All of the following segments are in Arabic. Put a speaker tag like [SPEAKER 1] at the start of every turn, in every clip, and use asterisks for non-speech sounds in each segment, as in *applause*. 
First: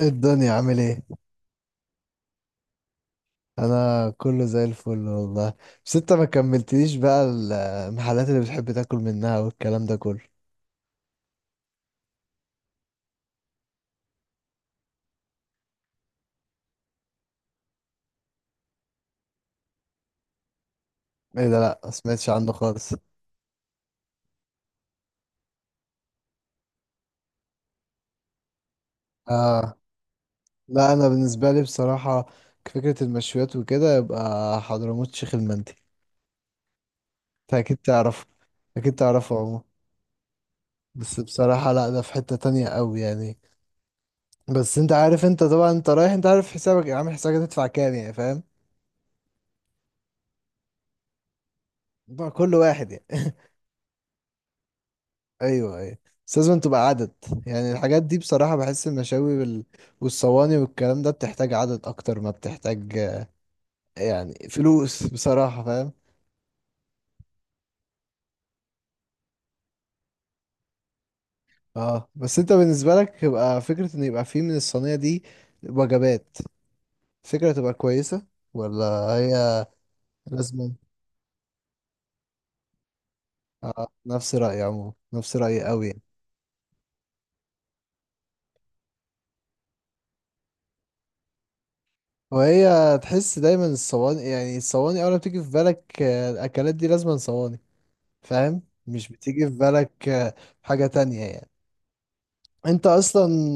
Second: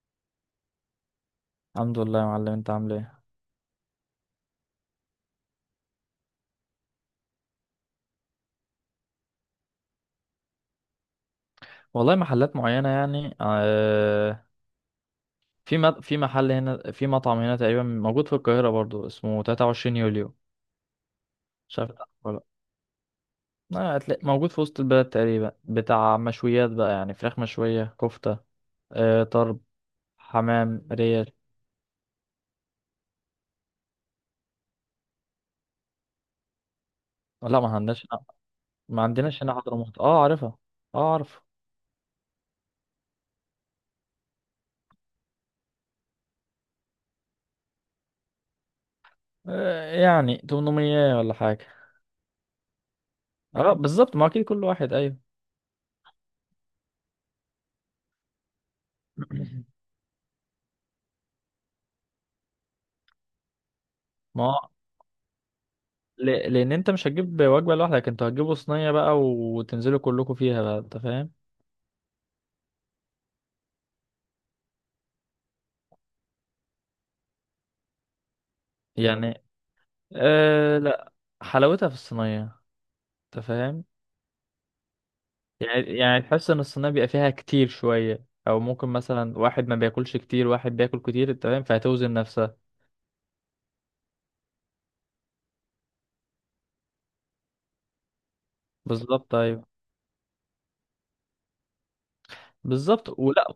[SPEAKER 1] إيه الدنيا عامل ايه؟
[SPEAKER 2] الحمد لله يا معلم، انت عامل ايه؟
[SPEAKER 1] انا كله زي الفل والله. بس انت ما كملتليش بقى المحلات اللي بتحب تاكل منها والكلام ده كله.
[SPEAKER 2] والله محلات معينة يعني آه. في محل هنا، في مطعم هنا تقريبا موجود في القاهرة برضو اسمه 23 يوليو.
[SPEAKER 1] ايه ده؟
[SPEAKER 2] مش
[SPEAKER 1] لا ما
[SPEAKER 2] عارف تعرفه
[SPEAKER 1] سمعتش
[SPEAKER 2] ولا؟
[SPEAKER 1] عنه خالص.
[SPEAKER 2] لا هتلاقي موجود في وسط البلد تقريبا، بتاع مشويات بقى، يعني فراخ مشوية، كفتة، آه، طرب،
[SPEAKER 1] اه
[SPEAKER 2] حمام،
[SPEAKER 1] لا، انا
[SPEAKER 2] ريش.
[SPEAKER 1] بالنسبه لي بصراحه فكره المشويات وكده يبقى حضرموت شيخ المندي. انت
[SPEAKER 2] لا ما
[SPEAKER 1] اكيد
[SPEAKER 2] عندناش.
[SPEAKER 1] تعرفه، اكيد
[SPEAKER 2] ما
[SPEAKER 1] تعرفه
[SPEAKER 2] عندناش هنا
[SPEAKER 1] عمو.
[SPEAKER 2] حضرموت، اه عارفها. اه
[SPEAKER 1] بس
[SPEAKER 2] عارف.
[SPEAKER 1] بصراحه لا، ده في حته تانية قوي يعني. بس انت عارف، انت طبعا انت رايح، انت عارف حسابك، عامل حسابك هتدفع كام يعني فاهم.
[SPEAKER 2] آه يعني 800 ولا حاجة.
[SPEAKER 1] بقى كل واحد يعني.
[SPEAKER 2] اه بالظبط، ما اكيد كل واحد، ايوه.
[SPEAKER 1] ايوه، ايوه. بس لازم تبقى عدد. يعني الحاجات دي بصراحة، بحس المشاوي
[SPEAKER 2] *clears throat*
[SPEAKER 1] والصواني والكلام ده بتحتاج عدد اكتر ما بتحتاج، يعني
[SPEAKER 2] ما هو،
[SPEAKER 1] فلوس بصراحة فاهم.
[SPEAKER 2] لان انت مش هتجيب وجبه لوحدك، انتوا هتجيبوا صينيه بقى وتنزلوا كلكم فيها بقى، انت فاهم.
[SPEAKER 1] اه بس انت بالنسبة لك يبقى فكرة ان يبقى فيه من الصينية دي وجبات، فكرة تبقى كويسة ولا؟
[SPEAKER 2] يعني
[SPEAKER 1] هي لازم.
[SPEAKER 2] آه لا، حلاوتها في الصينيه، انت فاهم.
[SPEAKER 1] اه نفس رأيي، عموما نفس رأيي
[SPEAKER 2] يعني
[SPEAKER 1] قوي يعني.
[SPEAKER 2] يعني تحس ان الصينيه بيبقى فيها كتير شويه، او ممكن مثلا واحد ما بياكلش كتير، واحد بياكل كتير، انت فاهم، فهتوزن نفسها.
[SPEAKER 1] وهي تحس دايما الصواني، يعني الصواني اول ما بتيجي في بالك الاكلات دي لازم صواني. فاهم، مش
[SPEAKER 2] بالظبط
[SPEAKER 1] بتيجي في
[SPEAKER 2] ايوه.
[SPEAKER 1] بالك حاجة تانية يعني. انت
[SPEAKER 2] بالظبط
[SPEAKER 1] اصلا
[SPEAKER 2] ولا.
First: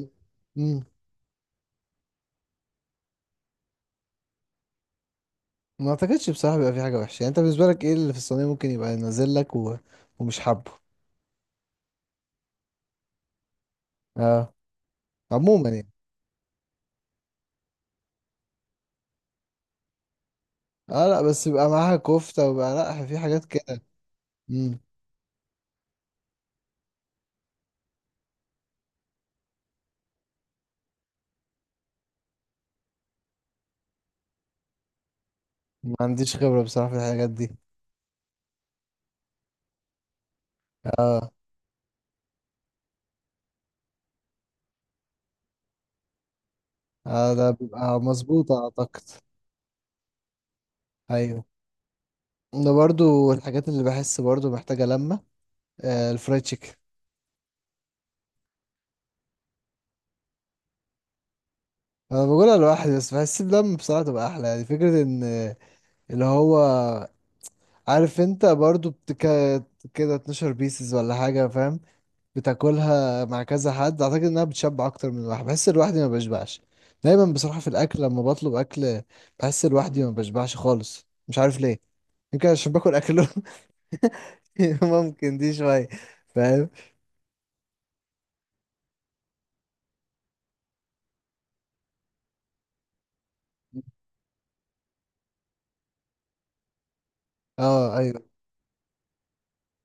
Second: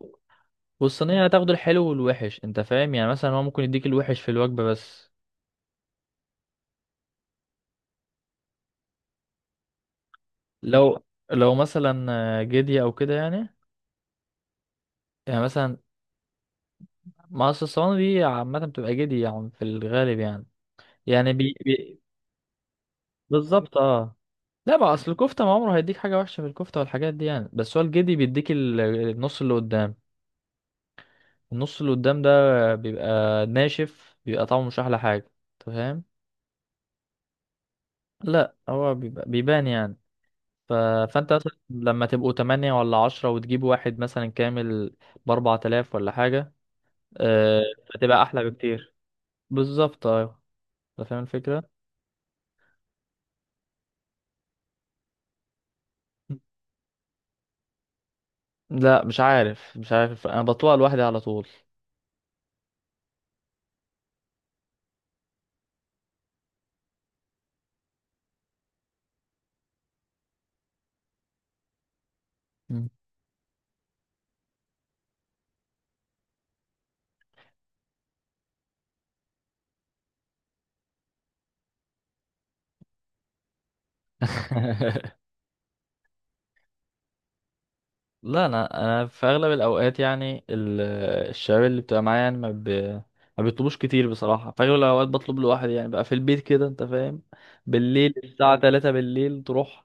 [SPEAKER 1] مم.
[SPEAKER 2] والصينيه هتاخد الحلو والوحش، انت فاهم، يعني مثلا هو ممكن يديك الوحش في الوجبه بس.
[SPEAKER 1] ما اعتقدش بصراحه بيبقى في حاجه وحشه، يعني انت بالنسبه لك ايه اللي في الصينيه ممكن يبقى نازل لك ومش حابه.
[SPEAKER 2] لو لو مثلا جدي او كده يعني.
[SPEAKER 1] اه
[SPEAKER 2] يعني
[SPEAKER 1] عموما
[SPEAKER 2] مثلا
[SPEAKER 1] يعني.
[SPEAKER 2] ما اصل الصواني دي عامة بتبقى جدي يعني في الغالب يعني.
[SPEAKER 1] اه لا
[SPEAKER 2] يعني
[SPEAKER 1] بس
[SPEAKER 2] بي...
[SPEAKER 1] يبقى معاها
[SPEAKER 2] بي...
[SPEAKER 1] كفته، ويبقى لا في حاجات
[SPEAKER 2] بالظبط
[SPEAKER 1] كده.
[SPEAKER 2] اه. لا
[SPEAKER 1] مم.
[SPEAKER 2] بقى اصل الكفتة ما عمره هيديك حاجة وحشة في الكفتة والحاجات دي يعني، بس هو الجدي بيديك النص اللي قدام. النص اللي قدام ده بيبقى ناشف، بيبقى طعمه مش أحلى حاجة. أنت
[SPEAKER 1] ما
[SPEAKER 2] فاهم.
[SPEAKER 1] عنديش خبره بصراحه في الحاجات دي.
[SPEAKER 2] لا هو بيبقى بيبان يعني. ف...
[SPEAKER 1] اه.
[SPEAKER 2] فانت مثلا لما تبقوا 8 ولا 10، وتجيب واحد مثلا كامل بـ4000 ولا حاجة.
[SPEAKER 1] اه ده
[SPEAKER 2] آه،
[SPEAKER 1] بيبقى
[SPEAKER 2] فتبقى أحلى
[SPEAKER 1] مظبوط
[SPEAKER 2] بكتير.
[SPEAKER 1] اعتقد.
[SPEAKER 2] بالظبط أيوة. أنت فاهم
[SPEAKER 1] ايوه،
[SPEAKER 2] الفكرة.
[SPEAKER 1] ده برضو الحاجات اللي بحس برضو محتاجه لمه، آه الفرايد تشيكن.
[SPEAKER 2] لا، مش عارف انا بطوع لوحدي على طول.
[SPEAKER 1] انا بقولها لوحدي، بس بحس بلمه بصراحه تبقى احلى، يعني فكره ان اللي هو عارف انت برضو كده 12 بيسز ولا حاجة فاهم،
[SPEAKER 2] مم.
[SPEAKER 1] بتاكلها مع كذا حد، اعتقد انها بتشبع اكتر من الواحد. بحس لوحدي ما بشبعش. دايما بصراحة في الاكل لما بطلب اكل، بحس لوحدي ما بشبعش خالص، مش عارف ليه. يمكن عشان باكل اكله. *laughs*
[SPEAKER 2] *laughs*
[SPEAKER 1] ممكن دي شوية فاهم.
[SPEAKER 2] لا، انا في اغلب الاوقات يعني الشباب اللي بتبقى معايا يعني ما بيطلبوش كتير بصراحه، في اغلب الاوقات بطلب لوحدي يعني بقى في البيت كده، انت فاهم.
[SPEAKER 1] اه
[SPEAKER 2] بالليل
[SPEAKER 1] أيوه.
[SPEAKER 2] الساعه 3 بالليل، تروح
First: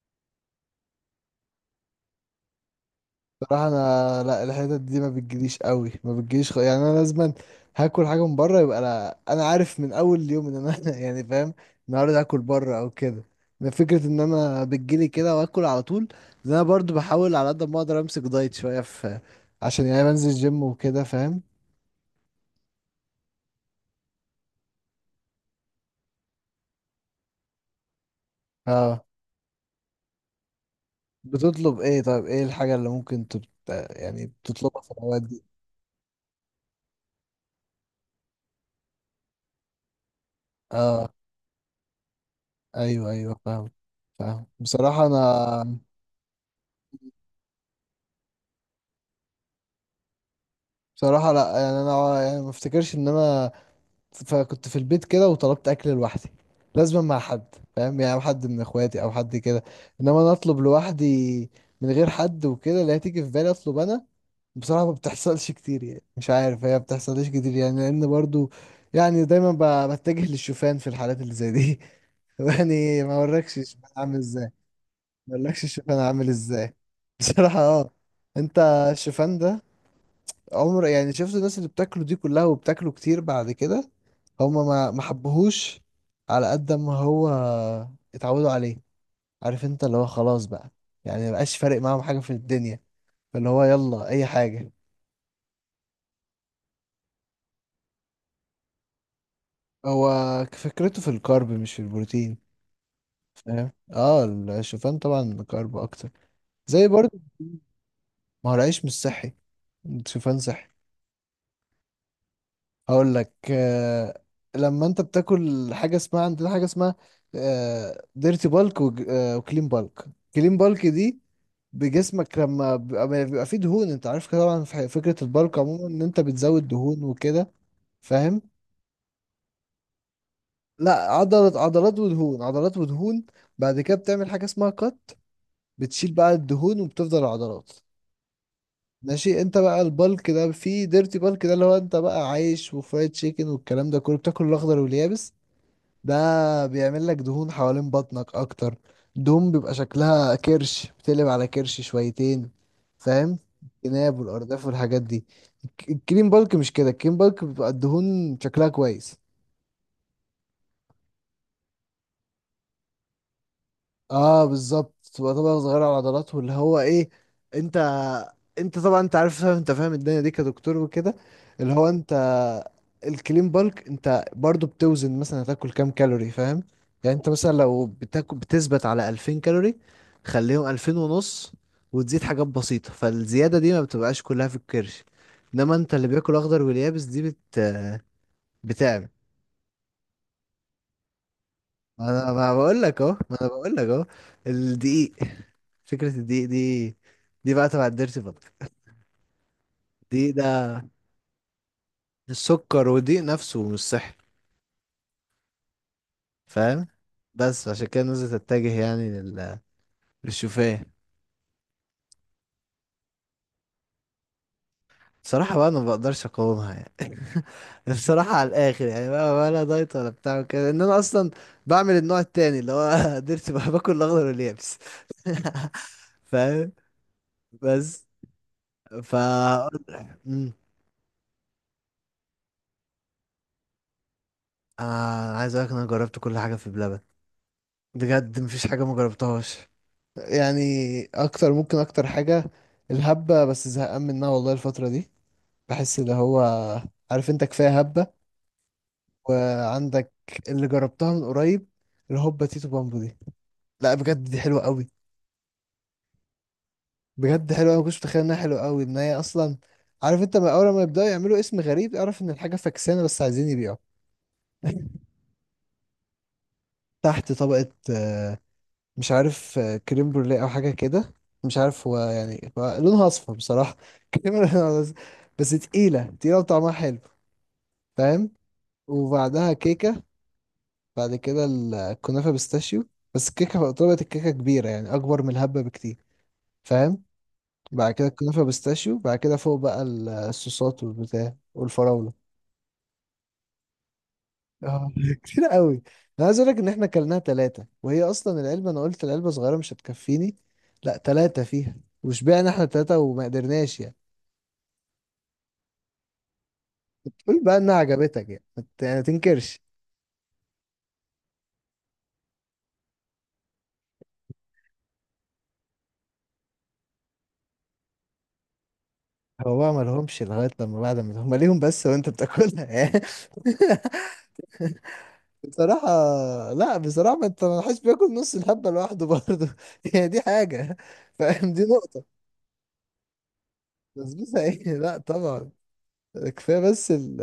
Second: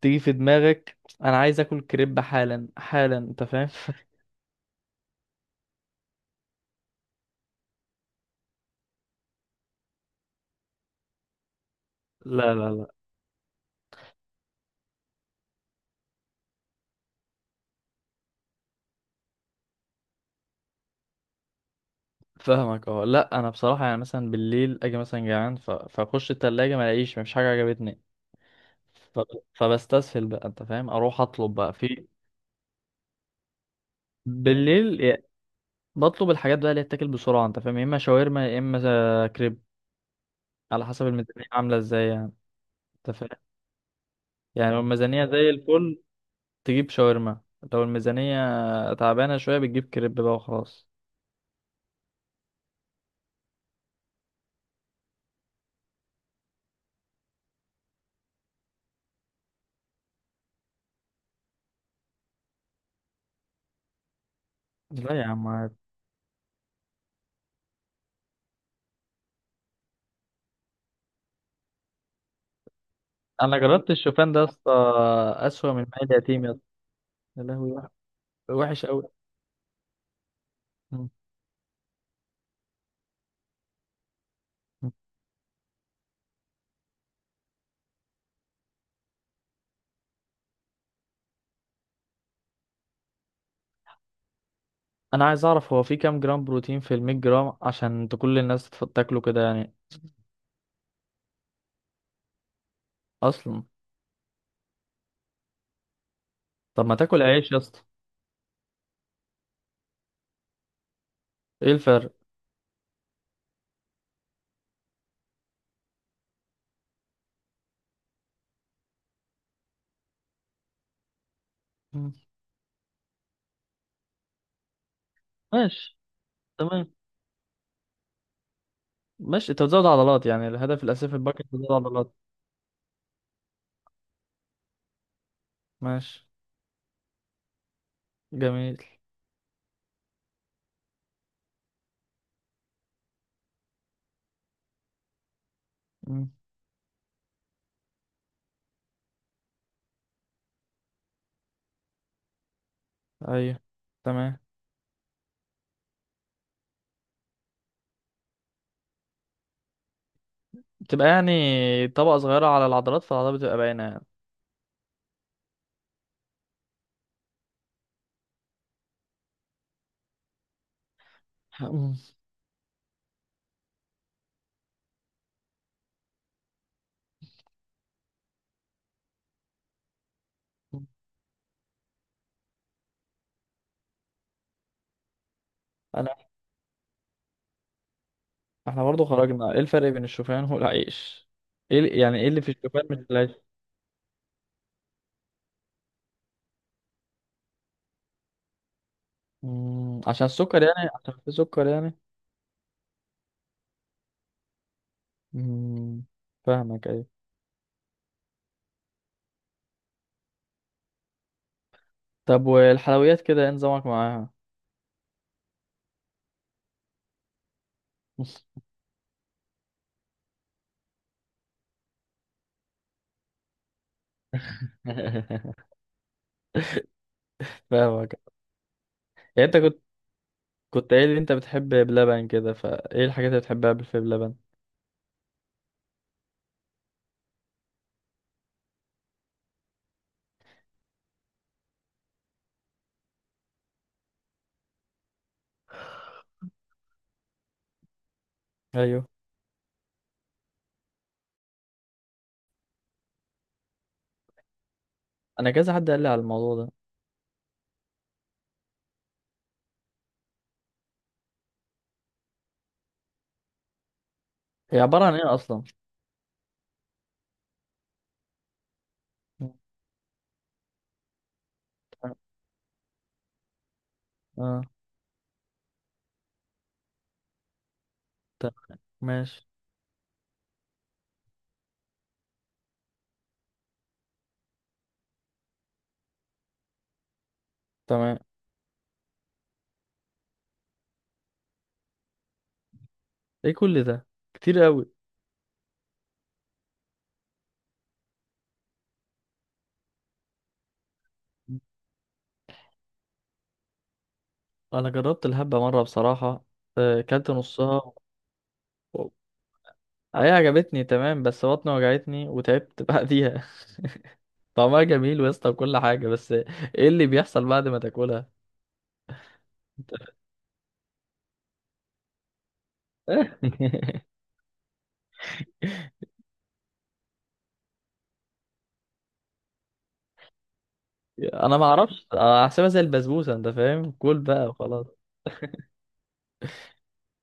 [SPEAKER 2] تيجي في دماغك انا عايز اكل كريب حالا حالا، انت
[SPEAKER 1] بصراحة
[SPEAKER 2] فاهم.
[SPEAKER 1] انا
[SPEAKER 2] *laughs*
[SPEAKER 1] لا، الحتت دي ما بتجيليش قوي، ما بتجيليش يعني انا لازما هاكل حاجة من بره، يبقى لا، انا عارف من اول يوم ان انا *laughs* يعني فاهم، النهارده هاكل
[SPEAKER 2] لا لا
[SPEAKER 1] بره
[SPEAKER 2] لا.
[SPEAKER 1] او كده. ما فكرة ان انا بتجيلي كده واكل على طول، لأن انا برضو بحاول على قد ما اقدر امسك دايت شوية، في عشان يعني بنزل جيم وكده فاهم.
[SPEAKER 2] فاهمك، اه. لا انا بصراحه يعني مثلا بالليل اجي مثلا جعان، فاخش التلاجة، ما الاقيش مفيش حاجه عجبتني.
[SPEAKER 1] اه.
[SPEAKER 2] ف- فبستسهل بقى، انت فاهم، اروح اطلب بقى
[SPEAKER 1] بتطلب ايه
[SPEAKER 2] في
[SPEAKER 1] طيب، ايه الحاجة اللي ممكن يعني بتطلبها في
[SPEAKER 2] بالليل
[SPEAKER 1] الاوقات
[SPEAKER 2] يا-
[SPEAKER 1] دي.
[SPEAKER 2] بطلب الحاجات بقى اللي تتاكل بسرعه، انت فاهم، يا اما شاورما، يا اما كريب. على حسب
[SPEAKER 1] اه،
[SPEAKER 2] الميزانيه عامله ازاي يعني.
[SPEAKER 1] ايوه،
[SPEAKER 2] انت فاهم.
[SPEAKER 1] ايوه، فاهم. فاهم
[SPEAKER 2] يعني لو
[SPEAKER 1] بصراحة
[SPEAKER 2] الميزانيه زي
[SPEAKER 1] انا،
[SPEAKER 2] الفل تجيب شاورما، لو الميزانيه تعبانه شويه بتجيب كريب بقى وخلاص.
[SPEAKER 1] بصراحة لا، يعني انا، يعني ما افتكرش ان انا فكنت في البيت كده وطلبت اكل لوحدي، لازم مع حد. فاهم، يعني حد من اخواتي او حد كده، انما انا اطلب لوحدي من غير حد وكده، لا، تيجي في بالي اطلب انا. بصراحة ما
[SPEAKER 2] لا يا عم،
[SPEAKER 1] بتحصلش
[SPEAKER 2] عادي.
[SPEAKER 1] كتير يعني، مش عارف، هي ما بتحصلش كتير يعني، لان برضو يعني دايما بتجه للشوفان في الحالات اللي زي دي. *laughs* يعني ما اوريكش
[SPEAKER 2] انا جربت
[SPEAKER 1] الشوفان عامل
[SPEAKER 2] الشوفان ده يا
[SPEAKER 1] ازاي.
[SPEAKER 2] اسطى.
[SPEAKER 1] ما اوريكش
[SPEAKER 2] اسوأ من
[SPEAKER 1] الشوفان
[SPEAKER 2] مال
[SPEAKER 1] عامل
[SPEAKER 2] اليتيم يا اسطى.
[SPEAKER 1] ازاي. *laughs*
[SPEAKER 2] يا
[SPEAKER 1] بصراحة
[SPEAKER 2] لهوي.
[SPEAKER 1] اه. انت
[SPEAKER 2] وحش قوي.
[SPEAKER 1] الشوفان ده عمر، يعني شفت الناس اللي بتاكله دي كلها، وبتاكله كتير بعد كده، هما ما حبهوش على قد ما هو اتعودوا عليه. عارف انت، اللي هو خلاص بقى يعني مبقاش فارق معاهم حاجة في الدنيا، فاللي هو يلا اي حاجة.
[SPEAKER 2] انا عايز اعرف هو في كام جرام بروتين في 100 جرام عشان تكل الناس تاكله كده يعني.
[SPEAKER 1] هو فكرته في الكارب مش في البروتين
[SPEAKER 2] اصلا.
[SPEAKER 1] فاهم. اه، الشوفان طبعا كارب اكتر
[SPEAKER 2] طب
[SPEAKER 1] زي
[SPEAKER 2] ما
[SPEAKER 1] برضه.
[SPEAKER 2] تاكل عيش يا اسطى.
[SPEAKER 1] ما هو العيش مش صحي، الشوفان صحي.
[SPEAKER 2] ايه الفرق؟
[SPEAKER 1] هقول لك آه. لما انت بتاكل حاجه اسمها عندنا، حاجه اسمها ديرتي بالك وكلين بالك. كلين بالك دي
[SPEAKER 2] مم.
[SPEAKER 1] بجسمك لما بيبقى فيه دهون. انت عارف كده طبعا، في فكره البالك عموما
[SPEAKER 2] ماشي.
[SPEAKER 1] ان انت بتزود
[SPEAKER 2] تمام.
[SPEAKER 1] دهون وكده فاهم.
[SPEAKER 2] ماشي انت بتزود عضلات، يعني الهدف
[SPEAKER 1] لا،
[SPEAKER 2] الاساسي في الباكت
[SPEAKER 1] عضلات،
[SPEAKER 2] بتزود
[SPEAKER 1] عضلات
[SPEAKER 2] عضلات.
[SPEAKER 1] ودهون، عضلات ودهون. بعد كده بتعمل حاجه اسمها كات، بتشيل
[SPEAKER 2] ماشي.
[SPEAKER 1] بقى الدهون وبتفضل العضلات.
[SPEAKER 2] جميل.
[SPEAKER 1] ماشي، انت بقى البالك ده فيه ديرتي بالك، ده اللي هو انت بقى عايش وفرايد تشيكن والكلام ده كله، بتاكل الاخضر واليابس،
[SPEAKER 2] مم.
[SPEAKER 1] ده بيعمل لك دهون حوالين بطنك اكتر. دهون بيبقى شكلها كرش، بتقلب على كرش شويتين فاهم.
[SPEAKER 2] ايوه.
[SPEAKER 1] الجناب
[SPEAKER 2] تمام.
[SPEAKER 1] والارداف والحاجات دي. الكريم بالك مش كده. الكريم بالك بيبقى الدهون شكلها كويس.
[SPEAKER 2] بتبقى يعني طبقة صغيرة على العضلات، فالعضلات بتبقى باينة يعني.
[SPEAKER 1] اه بالظبط، تبقى طبقة صغيرة على العضلات، واللي هو ايه، انت انت طبعا، انت عارف، انت فاهم الدنيا دي كدكتور وكده، اللي هو
[SPEAKER 2] مم.
[SPEAKER 1] انت. الكلين بالك انت برضو بتوزن مثلا هتاكل كام كالوري فاهم. يعني انت مثلا لو بتاكل بتثبت على 2000 كالوري، خليهم 2000 ونص، وتزيد حاجات بسيطة، فالزيادة دي ما بتبقاش كلها في الكرش، انما انت اللي
[SPEAKER 2] انا.
[SPEAKER 1] بياكل اخضر واليابس دي
[SPEAKER 2] احنا برضو
[SPEAKER 1] بتعمل.
[SPEAKER 2] خرجنا، ايه الفرق بين الشوفان والعيش؟ ايه
[SPEAKER 1] ما
[SPEAKER 2] يعني ايه
[SPEAKER 1] انا
[SPEAKER 2] اللي في
[SPEAKER 1] ما بقول
[SPEAKER 2] الشوفان مش
[SPEAKER 1] لك
[SPEAKER 2] في
[SPEAKER 1] اهو،
[SPEAKER 2] العيش؟
[SPEAKER 1] ما انا بقول لك اهو. الدقيق، فكرة الدقيق دي، دي بقى تبع الديرتي بطل.
[SPEAKER 2] مم. عشان
[SPEAKER 1] الدقيق
[SPEAKER 2] السكر
[SPEAKER 1] ده،
[SPEAKER 2] يعني، عشان في سكر يعني.
[SPEAKER 1] السكر والدقيق نفسه مش صحي
[SPEAKER 2] مم.
[SPEAKER 1] فاهم.
[SPEAKER 2] فاهمك ايوه.
[SPEAKER 1] بس عشان كده الناس تتجه يعني للشوفان.
[SPEAKER 2] طب والحلويات كده ايه نظامك معاها؟
[SPEAKER 1] صراحة بقى انا ما بقدرش اقاومها يعني. *laughs* بصراحة على الاخر يعني بقى، ولا دايت ولا بتاع كده، ان انا اصلا بعمل النوع التاني اللي هو *laughs* ديرتي، بقى باكل الاخضر واليابس.
[SPEAKER 2] *laughs*
[SPEAKER 1] *laughs* فاهم بس
[SPEAKER 2] فاهمك. يعني انت
[SPEAKER 1] فا
[SPEAKER 2] كنت قايل لي انت بتحب بلبن كده، فايه الحاجات اللي بتحبها في بلبن؟
[SPEAKER 1] انا عايز اقولك إن انا جربت كل حاجه في بلبن. بجد مفيش حاجه ما جربتهاش. يعني اكتر، ممكن اكتر حاجة الهبة، بس زهقان منها والله الفترة دي، بحس اللي هو، عارف انت، كفاية هبة.
[SPEAKER 2] ايوه.
[SPEAKER 1] وعندك اللي جربتها من قريب، الهوبا تيتو بامبو دي. لا بجد دي حلوة قوي.
[SPEAKER 2] انا كذا حد قال لي على الموضوع ده.
[SPEAKER 1] بجد حلوة أوي، ما كنتش متخيل انها حلوة قوي، ان هي اصلا، عارف انت، ما اول ما يبدأوا يعملوا اسم غريب اعرف ان الحاجة فكسانة بس عايزين يبيعوا.
[SPEAKER 2] هي عبارة عن ايه اصلا؟
[SPEAKER 1] *laughs* تحت طبقة مش عارف، كريم بروليه او حاجه كده، مش عارف هو، يعني هو لونها اصفر بصراحه. *laughs* كريم،
[SPEAKER 2] اه.
[SPEAKER 1] لونها أصفر. بس تقيله تقيله وطعمها حلو فاهم.
[SPEAKER 2] تمام. ماشي.
[SPEAKER 1] وبعدها كيكه، بعد كده الكنافه بيستاشيو. بس الكيكه طلبت الكيكه كبيره يعني اكبر من الهبه بكتير فاهم. بعد كده
[SPEAKER 2] تمام.
[SPEAKER 1] الكنافه بيستاشيو، بعد كده فوق بقى الصوصات والبتاع والفراوله.
[SPEAKER 2] ايه كل ده، كتير قوي.
[SPEAKER 1] اه *laughs* كتير قوي. انا عايز اقول لك ان احنا كلناها ثلاثه، وهي اصلا العلبه انا قلت العلبه صغيره مش هتكفيني، لا ثلاثه فيها، وشبعنا احنا ثلاثه وما قدرناش يعني.
[SPEAKER 2] انا جربت الهبة مرة بصراحة. آه، كلت
[SPEAKER 1] قول بقى انها
[SPEAKER 2] نصها.
[SPEAKER 1] عجبتك يعني، ما يعني
[SPEAKER 2] و-
[SPEAKER 1] تنكرش.
[SPEAKER 2] هي عجبتني تمام، بس بطني وجعتني وتعبت بعديها. *laughs* طعمها جميل ويسطا وكل حاجة، بس ايه اللي بيحصل بعد ما تاكلها؟
[SPEAKER 1] هو بقى ما لهمش لغايه لما بعد ما هم ليهم بس، وانت بتاكلها يعني. *laughs*
[SPEAKER 2] *laughs*
[SPEAKER 1] بصراحه، لا بصراحه، ما انت، ما حدش بياكل نص الحبه لوحده برضه *laughs* يعني، دي حاجه فاهم،
[SPEAKER 2] انا
[SPEAKER 1] دي
[SPEAKER 2] ما
[SPEAKER 1] نقطه.
[SPEAKER 2] اعرفش، أنا هحسبها زي البسبوسه، انت فاهم، كل
[SPEAKER 1] بسبوسه
[SPEAKER 2] بقى
[SPEAKER 1] ايه؟ *laughs*
[SPEAKER 2] وخلاص.
[SPEAKER 1] لا طبعا. كفايه بس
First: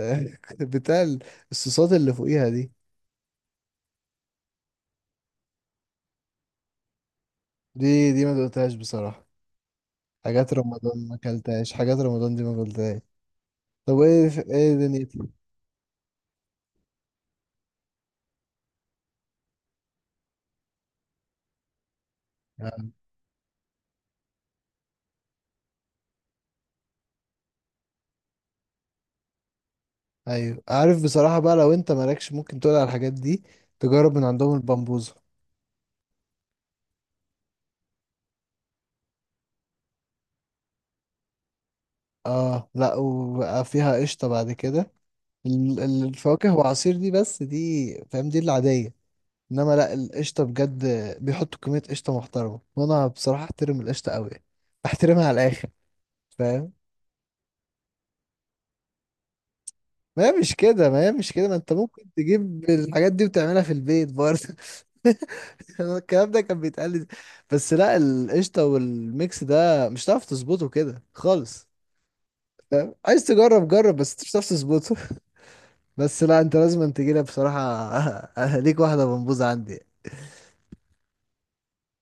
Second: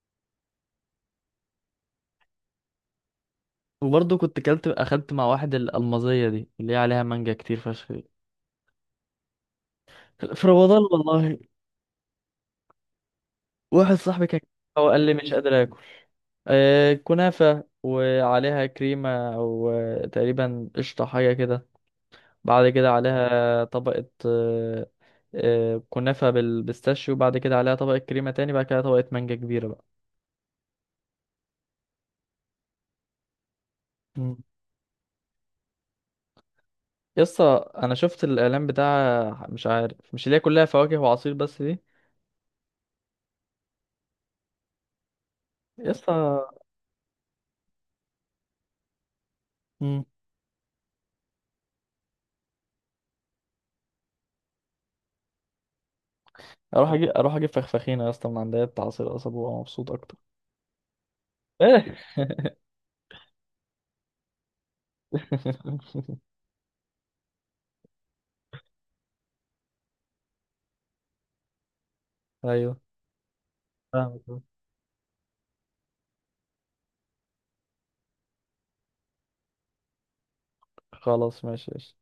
[SPEAKER 1] *laughs* بتاع الصوصات اللي فوقيها دي.
[SPEAKER 2] وبرضه كنت كلت اخدت مع واحد الالمازيه دي اللي هي عليها مانجا كتير
[SPEAKER 1] دي
[SPEAKER 2] فشخ دي.
[SPEAKER 1] دي ما دقتهاش بصراحة.
[SPEAKER 2] في
[SPEAKER 1] حاجات
[SPEAKER 2] رمضان
[SPEAKER 1] رمضان ما
[SPEAKER 2] والله.
[SPEAKER 1] اكلتهاش، حاجات رمضان دي ما اكلتهاش.
[SPEAKER 2] واحد
[SPEAKER 1] طب ايه،
[SPEAKER 2] صاحبي كان.
[SPEAKER 1] ايه
[SPEAKER 2] هو قال لي
[SPEAKER 1] دنيتي؟
[SPEAKER 2] مش قادر اكل. آه كنافه وعليها كريمه او آه، تقريبا قشطه حاجه كده. بعد كده عليها طبقه آه. آه كنافه بالبيستاشيو، بعد كده عليها طبقه كريمه تاني، بعد كده طبقه مانجا كبيره.
[SPEAKER 1] ايوه عارف بصراحة بقى، لو انت مالكش ممكن تقول على الحاجات دي، تجرب من
[SPEAKER 2] بقى.
[SPEAKER 1] عندهم البامبوزة.
[SPEAKER 2] يسطا انا شفت الاعلان بتاع، مش عارف مش اللي هي كلها فواكه وعصير بس دي.
[SPEAKER 1] اه لا، وبقى فيها قشطة بعد كده.
[SPEAKER 2] يسطا.
[SPEAKER 1] الفواكه وعصير دي بس، دي فاهم، دي العادية. انما لا،
[SPEAKER 2] مم.
[SPEAKER 1] القشطة بجد، بيحطوا كمية قشطة محترمة. وانا بصراحة احترم القشطة قوي، احترمها على الاخر فاهم.
[SPEAKER 2] اروح اجيب فخفخينه يا اسطى من عند بتاع عصير قصب وابقى مبسوط اكتر.
[SPEAKER 1] ما هي مش كده، ما هي مش كده، ما انت
[SPEAKER 2] ايه.
[SPEAKER 1] ممكن تجيب الحاجات دي وتعملها في البيت برضه. *laughs*
[SPEAKER 2] *laughs*
[SPEAKER 1] الكلام ده كان بيتقال لي. بس لا، القشطة والميكس ده مش هتعرف تظبطه كده خالص.
[SPEAKER 2] ايوه.
[SPEAKER 1] فاهم؟ عايز تجرب جرب، بس مش
[SPEAKER 2] فاهمك.
[SPEAKER 1] هتعرف تظبطه. *laughs* بس لا، انت لازم تجيلها بصراحة. *laughs* ليك واحدة منبوذة عندي.
[SPEAKER 2] خلاص ماشي.